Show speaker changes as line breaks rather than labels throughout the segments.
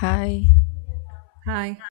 Hi.
Hi.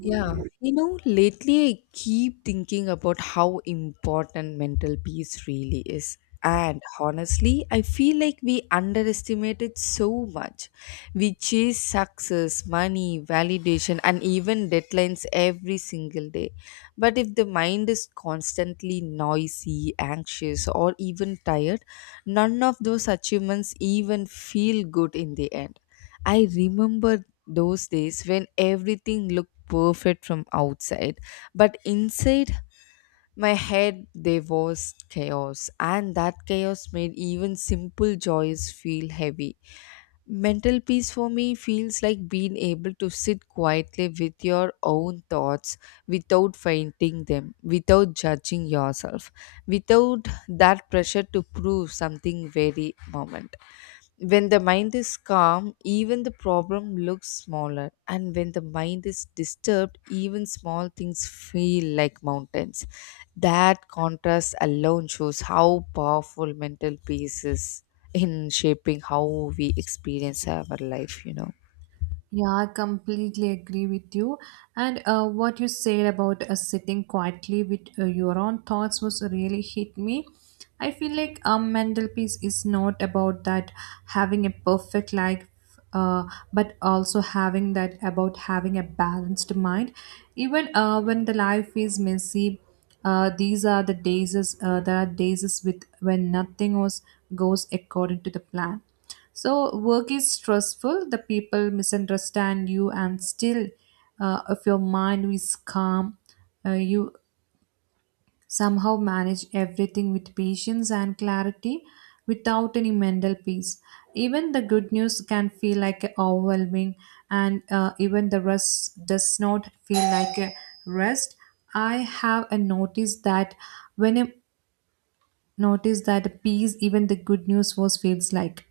Yeah, you know, lately I keep thinking about how important mental peace really is. And honestly, I feel like we underestimate it so much. We chase success, money, validation, and even deadlines every single day. But if the mind is constantly noisy, anxious, or even tired, none of those achievements even feel good in the end. I remember those days when everything looked perfect from outside, but inside my head there was chaos, and that chaos made even simple joys feel heavy. Mental peace for me feels like being able to sit quietly with your own thoughts, without fighting them, without judging yourself, without that pressure to prove something very moment. When the mind is calm, even the problem looks smaller. And when the mind is disturbed, even small things feel like mountains. That contrast alone shows how powerful mental peace is in shaping how we experience our life, you know.
Yeah, I completely agree with you. And what you said about sitting quietly with your own thoughts was really hit me. I feel like a mental peace is not about that having a perfect life, uh, but also having that about having a balanced mind. Even when the life is messy, these are the days. Is- there are days is with when nothing was goes according to the plan. So work is stressful, the people misunderstand you, and still, if your mind is calm, you somehow manage everything with patience and clarity without any mental peace. Even the good news can feel like overwhelming, and even the rest does not feel like a rest. I have noticed that when I'm notice that peace even the good news was feels like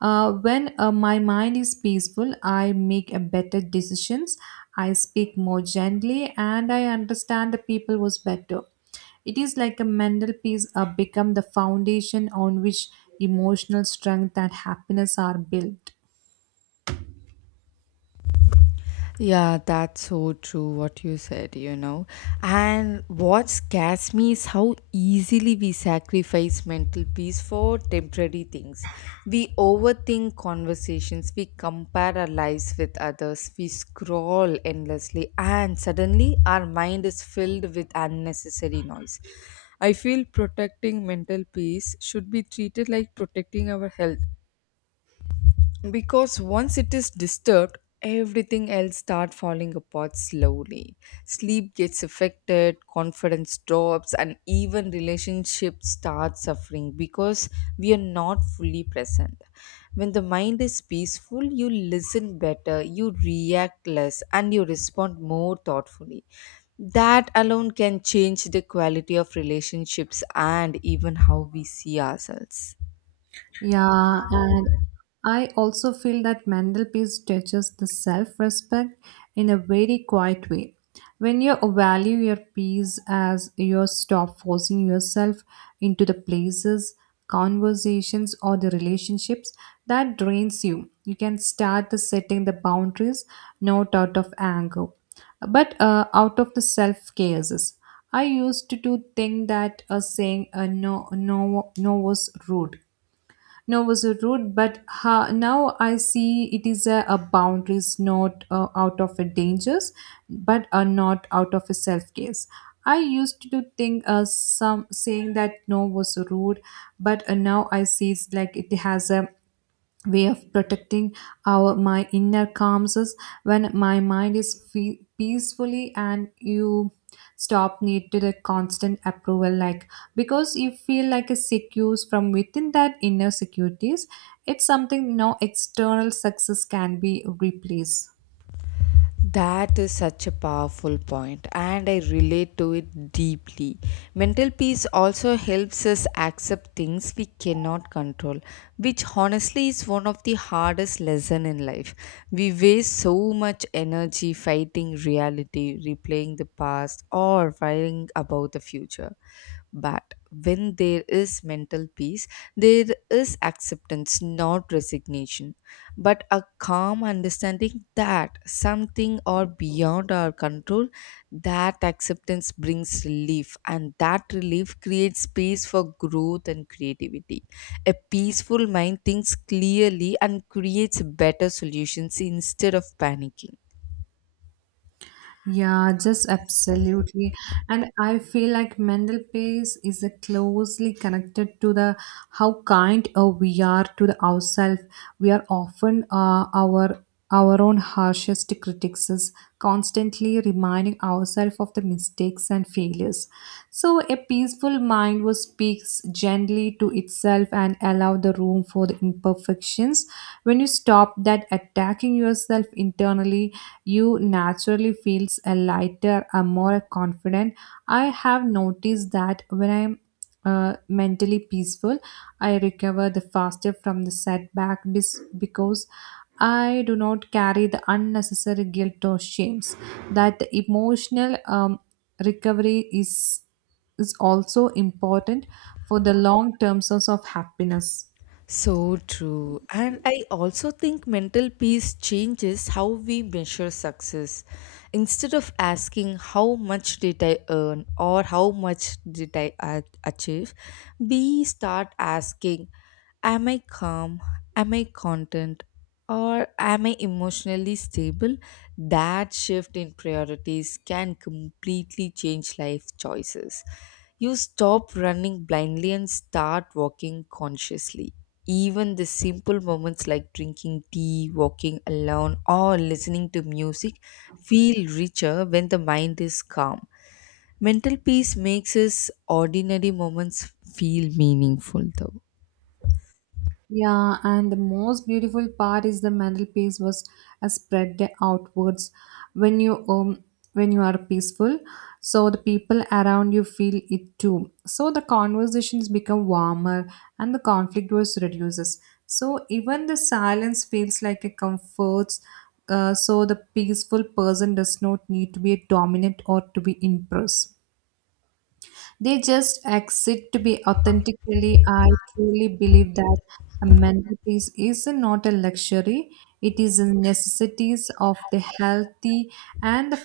when my mind is peaceful, I make a better decisions. I speak more gently and I understand the people was better. It is like a mental peace become the foundation on which emotional strength and happiness are built.
Yeah, that's so true what you said, you know. And what scares me is how easily we sacrifice mental peace for temporary things. We overthink conversations, we compare our lives with others, we scroll endlessly, and suddenly our mind is filled with unnecessary noise. I feel protecting mental peace should be treated like protecting our health, because once it is disturbed, everything else starts falling apart slowly. Sleep gets affected, confidence drops, and even relationships start suffering because we are not fully present. When the mind is peaceful, you listen better, you react less, and you respond more thoughtfully. That alone can change the quality of relationships and even how we see ourselves.
Yeah, and I also feel that mental peace teaches the self respect in a very quiet way. When you value your peace as you stop forcing yourself into the places, conversations, or the relationships that drains you, you can start the setting the boundaries not out of anger, but out of the self cares. I used to do think that saying no was rude. No was a route but now I see it is a boundaries, not out of a dangers, but are not out of a self case. I used to think some saying that no was rude, but now I see it's like it has a way of protecting our my inner calms is when my mind is peacefully, and you stop need to the constant approval like because you feel like a secure from within that inner securities. It's something no external success can be replaced.
That is such a powerful point, and I relate to it deeply. Mental peace also helps us accept things we cannot control, which honestly is one of the hardest lessons in life. We waste so much energy fighting reality, replaying the past, or worrying about the future. But when there is mental peace, there is acceptance, not resignation, but a calm understanding that something or beyond our control. That acceptance brings relief, and that relief creates space for growth and creativity. A peaceful mind thinks clearly and creates better solutions instead of panicking.
Yeah, just absolutely. And I feel like mental peace is a closely connected to the how kind we are to the ourselves. We are often our own harshest critics, constantly reminding ourselves of the mistakes and failures. So a peaceful mind who speaks gently to itself and allow the room for the imperfections. When you stop that attacking yourself internally, you naturally feels a lighter, a more confident. I have noticed that when I'm mentally peaceful. I recover the faster from the setback because I do not carry the unnecessary guilt or shames. That emotional recovery is also important for the long term source of happiness.
So true. And I also think mental peace changes how we measure success. Instead of asking how much did I earn or how much did I achieve, we start asking, am I calm? Am I content? Or am I emotionally stable? That shift in priorities can completely change life choices. You stop running blindly and start walking consciously. Even the simple moments like drinking tea, walking alone, or listening to music feel richer when the mind is calm. Mental peace makes us ordinary moments feel meaningful, though.
Yeah, and the most beautiful part is the mantelpiece was spread outwards. When you um when you are peaceful, so the people around you feel it too. So the conversations become warmer and the conflict was reduces. So even the silence feels like a comforts. So the peaceful person does not need to be dominant or to be impressed. They just exist to be authentically. I truly believe that a mental peace is not a luxury, it is a necessity of the healthy and the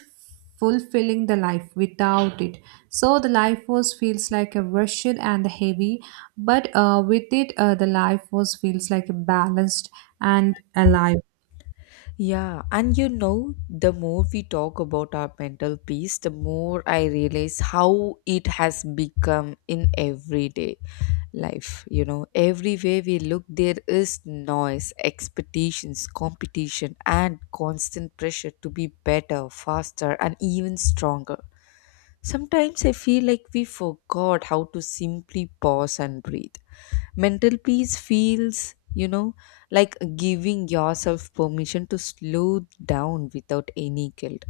fulfilling the life without it. So the life force feels like a rushed and heavy, but with it, the life force feels like a balanced and alive.
Yeah, and you know, the more we talk about our mental peace, the more I realize how it has become in everyday life. You know, everywhere we look, there is noise, expectations, competition, and constant pressure to be better, faster, and even stronger. Sometimes I feel like we forgot how to simply pause and breathe. Mental peace feels, you know, like giving yourself permission to slow down without any guilt.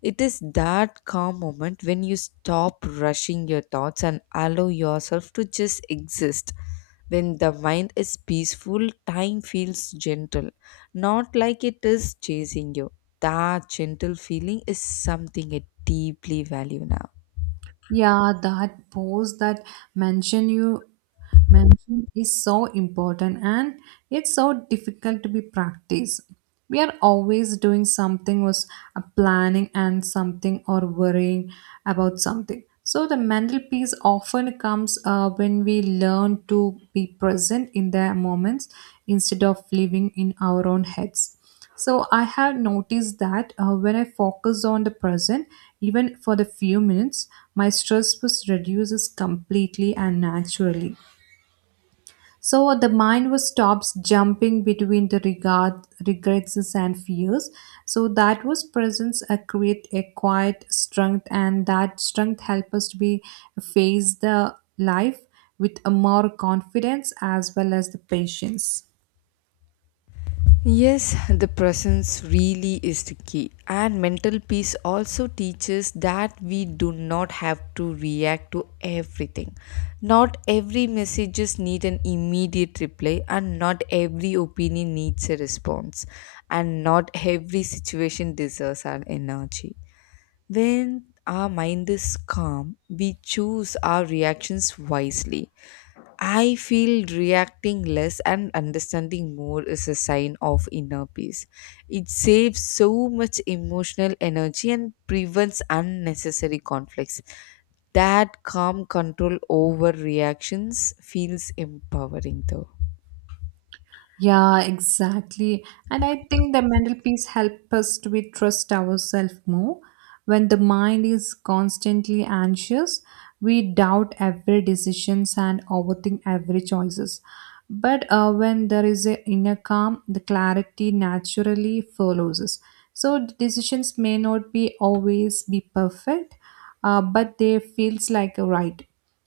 It is that calm moment when you stop rushing your thoughts and allow yourself to just exist. When the mind is peaceful, time feels gentle, not like it is chasing you. That gentle feeling is something I deeply value now.
Yeah, that pose that mention you. Meditation is so important and it's so difficult to be practiced. We are always doing something was planning and something or worrying about something. So the mental peace often comes when we learn to be present in the moments instead of living in our own heads. So I have noticed that when I focus on the present, even for the few minutes, my stress was reduces completely and naturally. So the mind was stops jumping between the regrets and fears. So that was presence create a quiet strength, and that strength help us to be face the life with a more confidence as well as the patience.
Yes, the presence really is the key. And mental peace also teaches that we do not have to react to everything. Not every messages need an immediate reply, and not every opinion needs a response, and not every situation deserves our energy. When our mind is calm, we choose our reactions wisely. I feel reacting less and understanding more is a sign of inner peace. It saves so much emotional energy and prevents unnecessary conflicts. That calm control over reactions feels empowering though.
Yeah, exactly. And I think the mental peace helps us to be trust ourselves more. When the mind is constantly anxious, we doubt every decisions and overthink every choices. But when there is a inner calm, the clarity naturally follows us. So the decisions may not be always be perfect, but they feels like a right.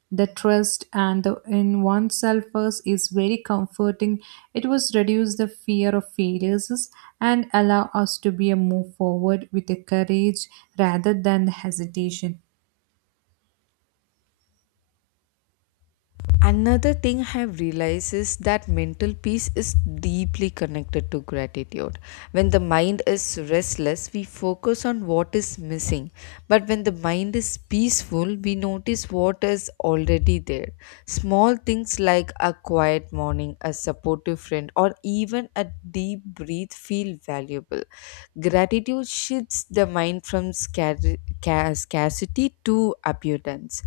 The trust and the in oneself first is very comforting. It was reduce the fear of failures and allow us to be a move forward with a courage rather than the hesitation.
Another thing I've realized is that mental peace is deeply connected to gratitude. When the mind is restless, we focus on what is missing. But when the mind is peaceful, we notice what is already there. Small things like a quiet morning, a supportive friend, or even a deep breath feel valuable. Gratitude shifts the mind from scarcity to abundance.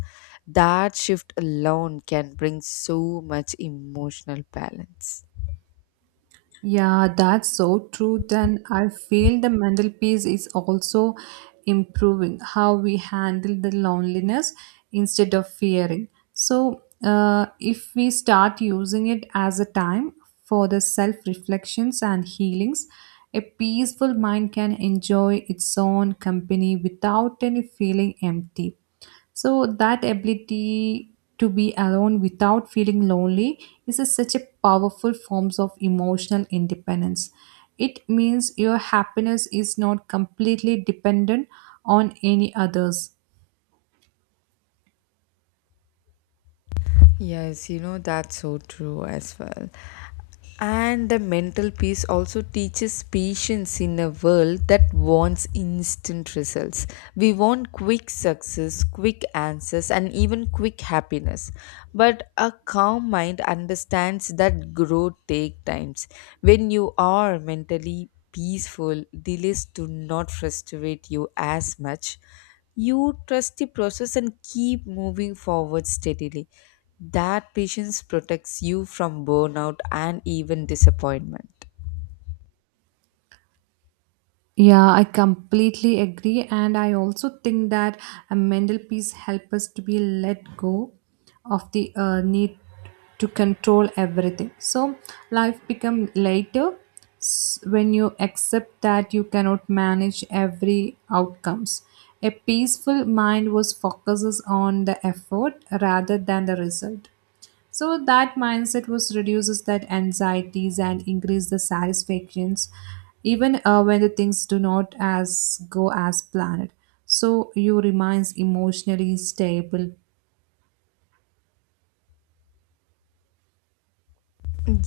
That shift alone can bring so much emotional balance.
Yeah, that's so true. Then I feel the mental peace is also improving how we handle the loneliness instead of fearing. So, if we start using it as a time for the self reflections and healings, a peaceful mind can enjoy its own company without any feeling empty. So that ability to be alone without feeling lonely is such a powerful forms of emotional independence. It means your happiness is not completely dependent on any others.
Yes, you know, that's so true as well. And the mental peace also teaches patience in a world that wants instant results. We want quick success, quick answers, and even quick happiness. But a calm mind understands that growth takes times. When you are mentally peaceful, delays do not frustrate you as much. You trust the process and keep moving forward steadily. That patience protects you from burnout and even disappointment.
Yeah, I completely agree. And I also think that a mental peace helps us to be let go of the need to control everything. So life become lighter when you accept that you cannot manage every outcomes. A peaceful mind was focuses on the effort rather than the result. So that mindset was reduces that anxieties and increase the satisfactions, even when the things do not as go as planned. So you remains emotionally stable.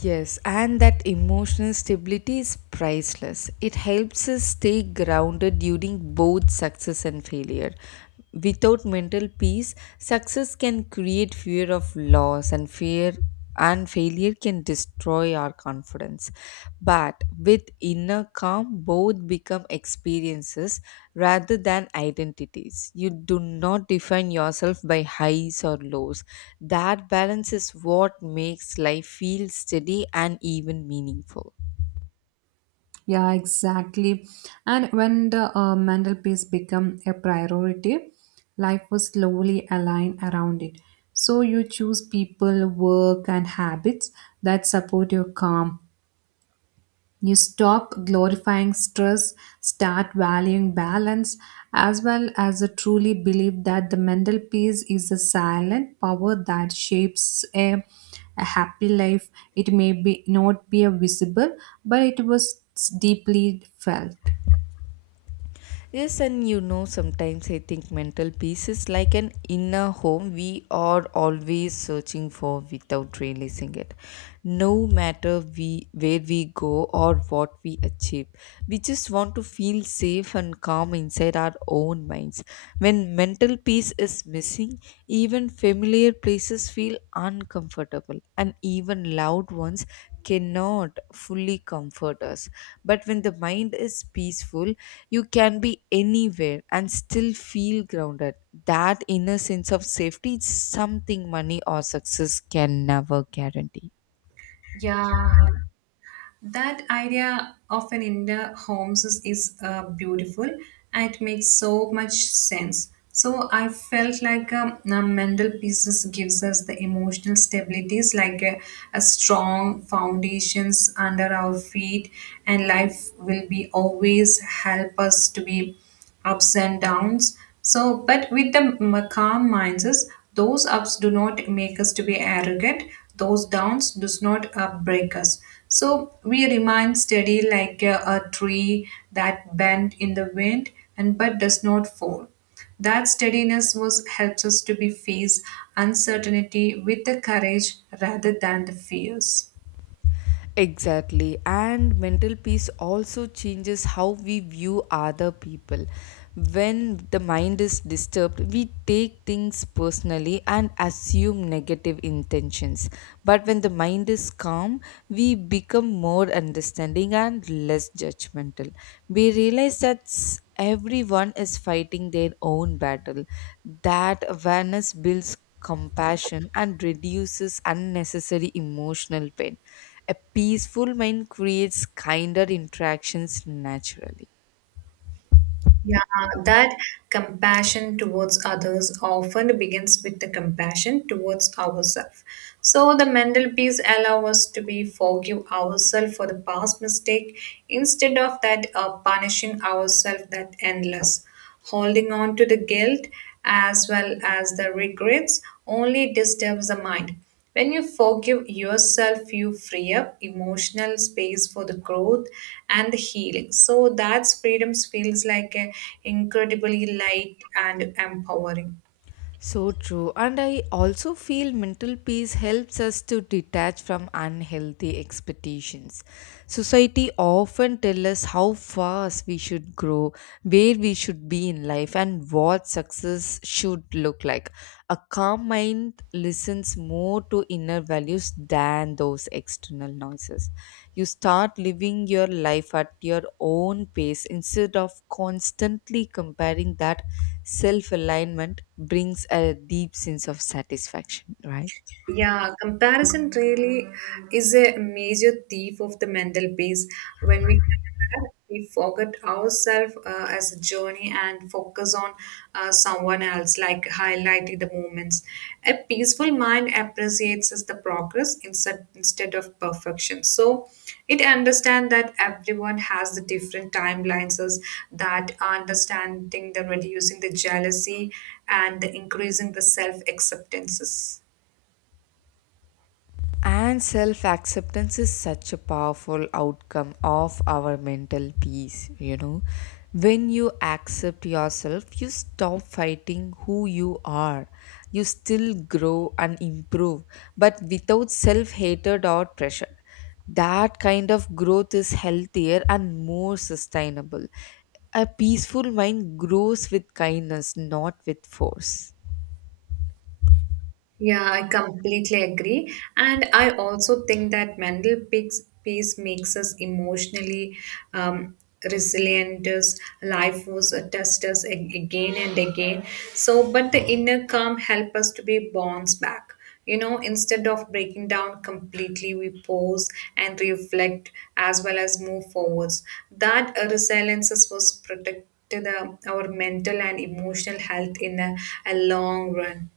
Yes, and that emotional stability is priceless. It helps us stay grounded during both success and failure. Without mental peace, success can create fear of loss and fear, and failure can destroy our confidence. But with inner calm, both become experiences rather than identities. You do not define yourself by highs or lows. That balance is what makes life feel steady and even meaningful.
Yeah, exactly. And when the mental peace become a priority, life was slowly aligned around it. So you choose people, work, and habits that support your calm. You stop glorifying stress, start valuing balance, as well as a truly believe that the mental peace is a silent power that shapes a happy life. It may be not be a visible, but it was deeply felt.
Yes, and you know, sometimes I think mental peace is like an inner home we are always searching for without realizing it. No matter we where we go or what we achieve, we just want to feel safe and calm inside our own minds. When mental peace is missing, even familiar places feel uncomfortable, and even loud ones cannot fully comfort us. But when the mind is peaceful, you can be anywhere and still feel grounded. That inner sense of safety is something money or success can never guarantee.
Yeah, that idea of an indoor homes is beautiful and it makes so much sense. So I felt like a mental pieces gives us the emotional stabilities like a strong foundations under our feet, and life will be always help us to be ups and downs. So, but with the calm minds, is those ups do not make us to be arrogant. Those downs does not break us. So we remain steady like a tree that bent in the wind and but does not fall. That steadiness was helps us to be face uncertainty with the courage rather than the fears.
Exactly, and mental peace also changes how we view other people. When the mind is disturbed, we take things personally and assume negative intentions. But when the mind is calm, we become more understanding and less judgmental. We realize that everyone is fighting their own battle. That awareness builds compassion and reduces unnecessary emotional pain. A peaceful mind creates kinder interactions naturally.
Yeah, that compassion towards others often begins with the compassion towards ourselves. So the mental peace allows us to be forgive ourselves for the past mistake instead of that punishing ourselves that endless. Holding on to the guilt as well as the regrets only disturbs the mind. When you forgive yourself, you free up emotional space for the growth and the healing. So that's freedom feels like a incredibly light and empowering.
So true. And I also feel mental peace helps us to detach from unhealthy expectations. Society often tells us how fast we should grow, where we should be in life, and what success should look like. A calm mind listens more to inner values than those external noises. You start living your life at your own pace instead of constantly comparing. That self alignment brings a deep sense of satisfaction, right?
Yeah, comparison really is a major thief of the mental peace. When we compare, we forget ourselves as a journey and focus on someone else, like highlighting the moments. A peaceful mind appreciates as the progress instead of perfection. So it understands that everyone has the different timelines, as that understanding the reducing the jealousy and the increasing the self acceptances.
And self acceptance is such a powerful outcome of our mental peace, you know. When you accept yourself, you stop fighting who you are. You still grow and improve, but without self hatred or pressure. That kind of growth is healthier and more sustainable. A peaceful mind grows with kindness, not with force.
Yeah, I completely agree. And I also think that peace makes us emotionally um, resilient. As Life was a test us again and again. So, but the inner calm help us to be bounced back. You know, instead of breaking down completely, we pause and reflect as well as move forwards. That resilience is was protected our mental and emotional health in a long run.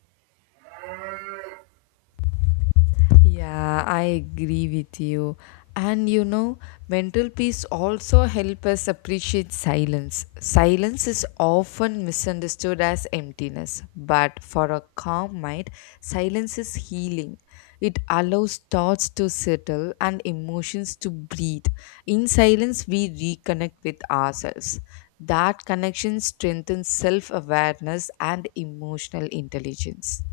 Yeah, I agree with you. And you know, mental peace also help us appreciate silence. Silence is often misunderstood as emptiness, but for a calm mind, silence is healing. It allows thoughts to settle and emotions to breathe. In silence, we reconnect with ourselves. That connection strengthens self awareness and emotional intelligence.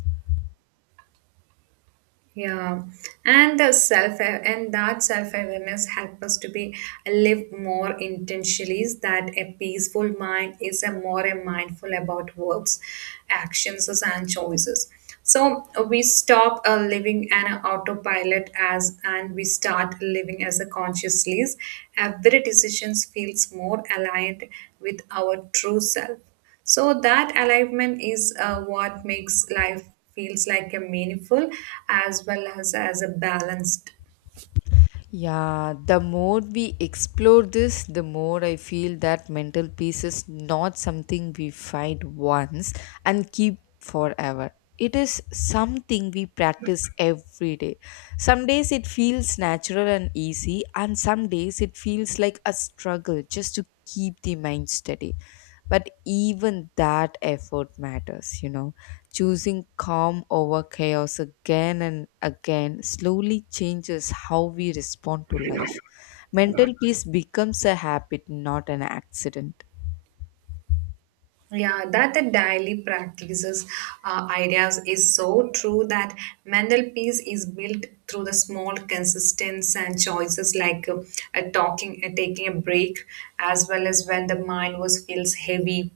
Yeah, and the self and that self awareness help us to be live more intentionally. Is that a peaceful mind is a more a mindful about works, actions, and choices. So we stop living an autopilot as and we start living as a consciously. Every decisions feels more aligned with our true self. So that alignment is what makes life feels like a meaningful as well as a balanced.
Yeah, the more we explore this, the more I feel that mental peace is not something we find once and keep forever. It is something we practice every day. Some days it feels natural and easy, and some days it feels like a struggle just to keep the mind steady. But even that effort matters, you know. Choosing calm over chaos again and again slowly changes how we respond to life. Mental peace becomes a habit, not an accident.
Yeah, that the daily practices ideas is so true that mental peace is built through the small consistence and choices like talking, taking a break, as well as when the mind was feels heavy,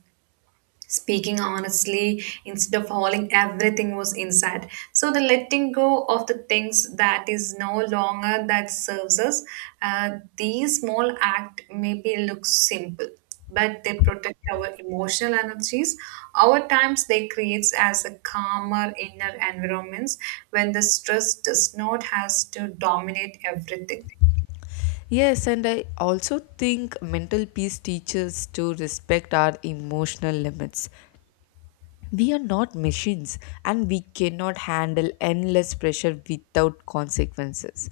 speaking honestly instead of holding everything was inside, so the letting go of the things that is no longer that serves us. uh, these small act maybe look simple, but they protect our emotional energies our times. They creates as a calmer inner environments when the stress does not has to dominate everything.
Yes, and I also think mental peace teaches to respect our emotional limits. We are not machines, and we cannot handle endless pressure without consequences.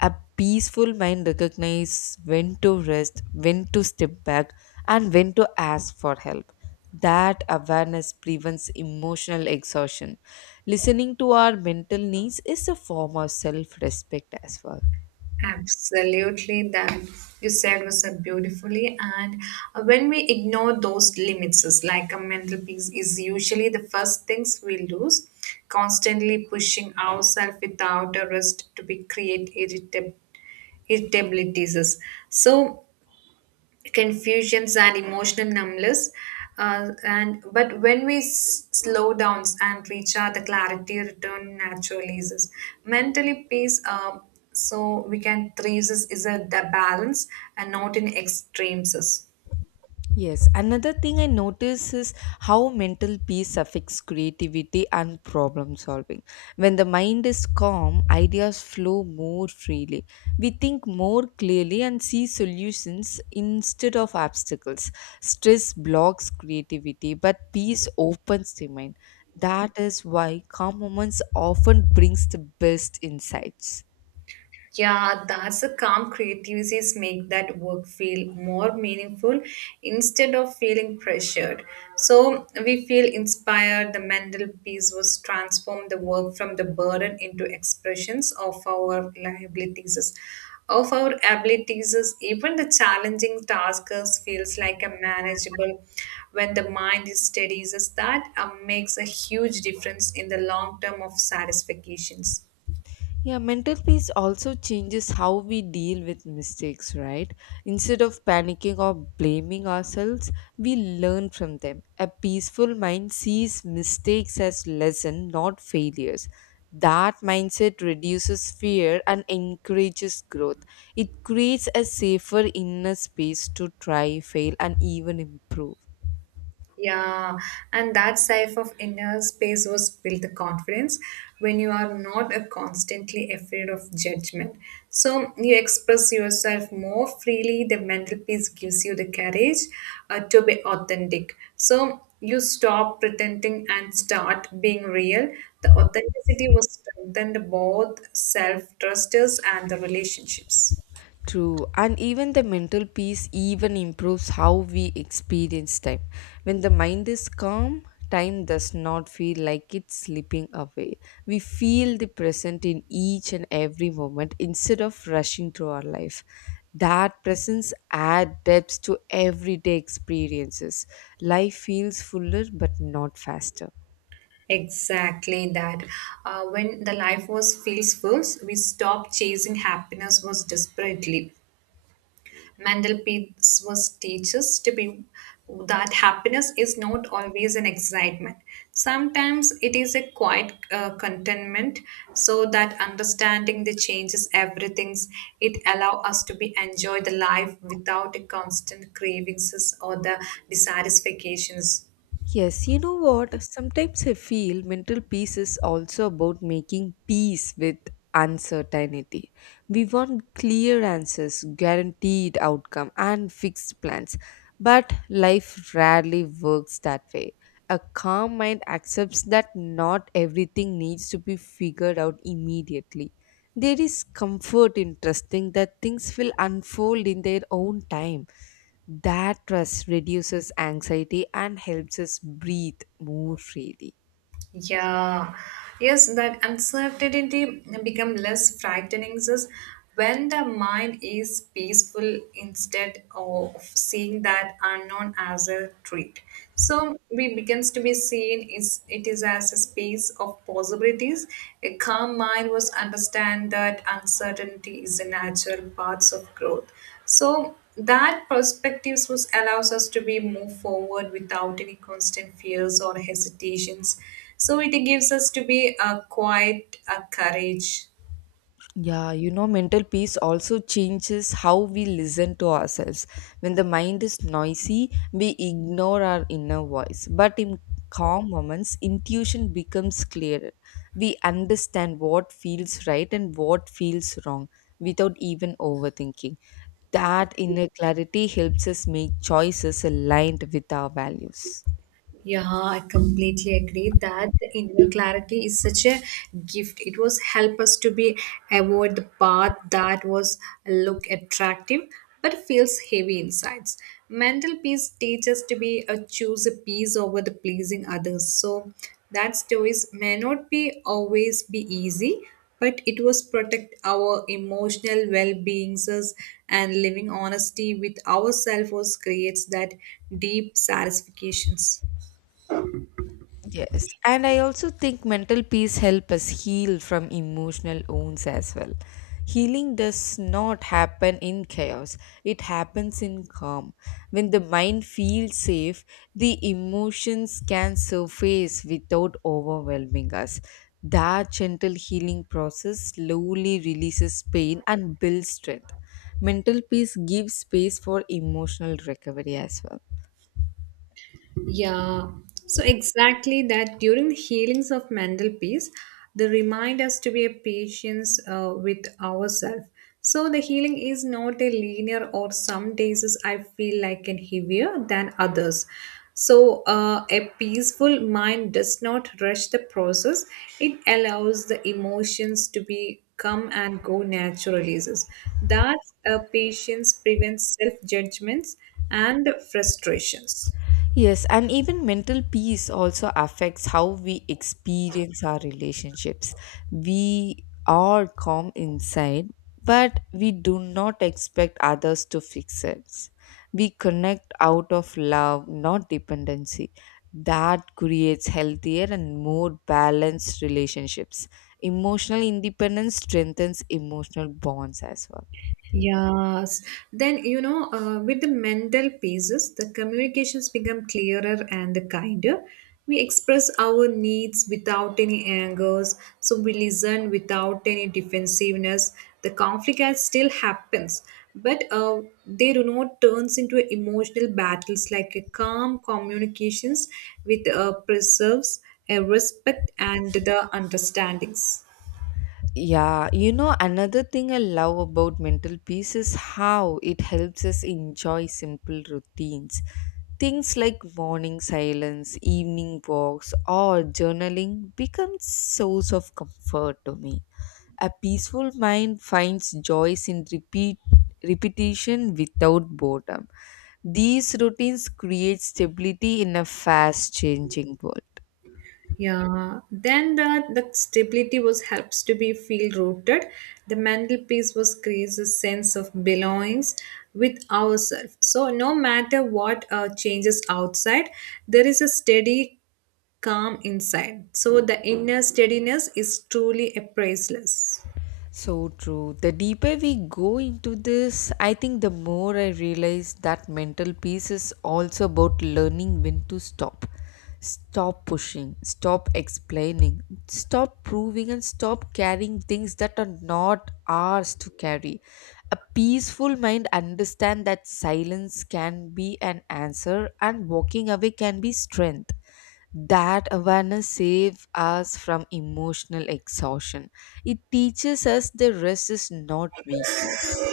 A peaceful mind recognizes when to rest, when to step back, and when to ask for help. That awareness prevents emotional exhaustion. Listening to our mental needs is a form of self respect as well.
Absolutely, that you said was said beautifully. And When we ignore those limits, it's like a mental peace is usually the first things we lose, constantly pushing ourselves without a rest to be create irritabilities. So confusions and emotional numbness. And but when we slow down and recharge, the clarity return naturally. Is this mentally peace? So we can three is a the balance and not in extremes.
Yes, another thing I notice is how mental peace affects creativity and problem solving. When the mind is calm, ideas flow more freely. We think more clearly and see solutions instead of obstacles. Stress blocks creativity, but peace opens the mind. That is why calm moments often brings the best insights.
Yeah, that's a calm creativities make that work feel more meaningful instead of feeling pressured. So we feel inspired. The mental piece was transform the work from the burden into expressions of our liabilities. Of our abilities, even the challenging tasks feels like a manageable when the mind is steady. Is that makes a huge difference in the long term of satisfactions.
Yeah, mental peace also changes how we deal with mistakes, right? Instead of panicking or blaming ourselves, we learn from them. A peaceful mind sees mistakes as lesson, not failures. That mindset reduces fear and encourages growth. It creates a safer inner space to try, fail, and even improve.
Yeah, and that safe of inner space was built the confidence when you are not constantly afraid of judgment. So you express yourself more freely. The mental peace gives you the courage to be authentic. So you stop pretending and start being real. The authenticity was strengthened both self trusters and the relationships.
True, and even the mental peace even improves how we experience time. When the mind is calm, time does not feel like it's slipping away. We feel the present in each and every moment instead of rushing through our life. That presence adds depth to everyday experiences. Life feels fuller but not faster.
Exactly that. When the life was feels full, we stopped chasing happiness was desperately. Mandel Peetz was teaches to be that happiness is not always an excitement. Sometimes it is a quiet contentment. So that understanding the changes everything's it allow us to be enjoy the life without a constant cravings or the dissatisfactions.
Yes, you know what? Sometimes I feel mental peace is also about making peace with uncertainty. We want clear answers, guaranteed outcome, and fixed plans. But life rarely works that way. A calm mind accepts that not everything needs to be figured out immediately. There is comfort in trusting that things will unfold in their own time. That trust reduces anxiety and helps us breathe more freely.
Yeah, yes, that uncertainty become less frightening is when the mind is peaceful instead of seeing that unknown as a threat. So we begins to be seen is it is as a space of possibilities. A calm mind was understand that uncertainty is a natural parts of growth. So that perspectives was allows us to be move forward without any constant fears or hesitations so it gives us to be a quiet a courage.
Yeah, you know, mental peace also changes how we listen to ourselves. When the mind is noisy, we ignore our inner voice. But in calm moments, intuition becomes clearer. We understand what feels right and what feels wrong without even overthinking. That inner clarity helps us make choices aligned with our values.
Yeah, I completely agree that the inner clarity is such a gift. It was help us to be avoid the path that was look attractive but feels heavy insides. Mental peace teaches to be a choose a peace over the pleasing others. So that choice may not be always be easy, but it was protect our emotional well-beings us, and living honesty with ourselves was creates that deep satisfactions.
Yes, and I also think mental peace helps us heal from emotional wounds as well. Healing does not happen in chaos, it happens in calm. When the mind feels safe, the emotions can surface without overwhelming us. That gentle healing process slowly releases pain and builds strength. Mental peace gives space for emotional recovery as well.
Yeah, so exactly that during the healings of mental peace, they remind us to be a patience with ourselves. So the healing is not a linear, or some days is I feel like an heavier than others. So a peaceful mind does not rush the process. It allows the emotions to be come and go naturally. That patience prevents self judgments and frustrations.
Yes, and even mental peace also affects how we experience our relationships. We are calm inside, but we do not expect others to fix us. We connect out of love, not dependency. That creates healthier and more balanced relationships. Emotional independence strengthens emotional bonds as well.
Yes. Then, you know, with the mental pieces, the communications become clearer and kinder. We express our needs without any angers. So we listen without any defensiveness. The conflict has still happens, but they do not turns into emotional battles like a calm communications with preserves a respect and the understandings.
Yeah, you know, another thing I love about mental peace is how it helps us enjoy simple routines. Things like morning silence, evening walks, or journaling become source of comfort to me. A peaceful mind finds joys in repeat repetition without boredom. These routines create stability in a fast changing world.
Yeah, then the stability was helps to be feel rooted. The mantelpiece was creates a sense of belongings with ourselves. So no matter what changes outside, there is a steady calm inside. So the inner steadiness is truly a priceless.
So true. The deeper we go into this, I think the more I realize that mental peace is also about learning when to stop. Stop pushing, stop explaining, stop proving, and stop carrying things that are not ours to carry. A peaceful mind understands that silence can be an answer and walking away can be strength. That awareness saves us from emotional exhaustion. It teaches us the rest is not weakness,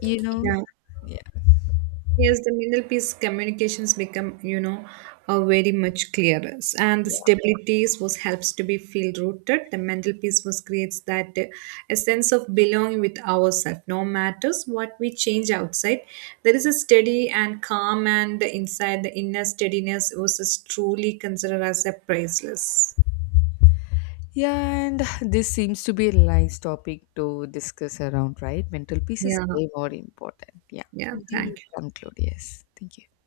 you know.
Yeah.
Yeah,
Yes, the middle piece communications become, you know, very much clearer, and the
yeah.
stability was helps to be feel rooted. The mental piece was creates that a sense of belonging with ourselves. No matters what we change outside, there is a steady and calm, and inside the inner steadiness was is truly considered as a priceless.
yeah and this seems to be a nice topic to discuss around, right? Mental peace is
Yeah,
way more important. Yeah,
yeah.
we'll
Thank you.
conclude. Yes, thank you.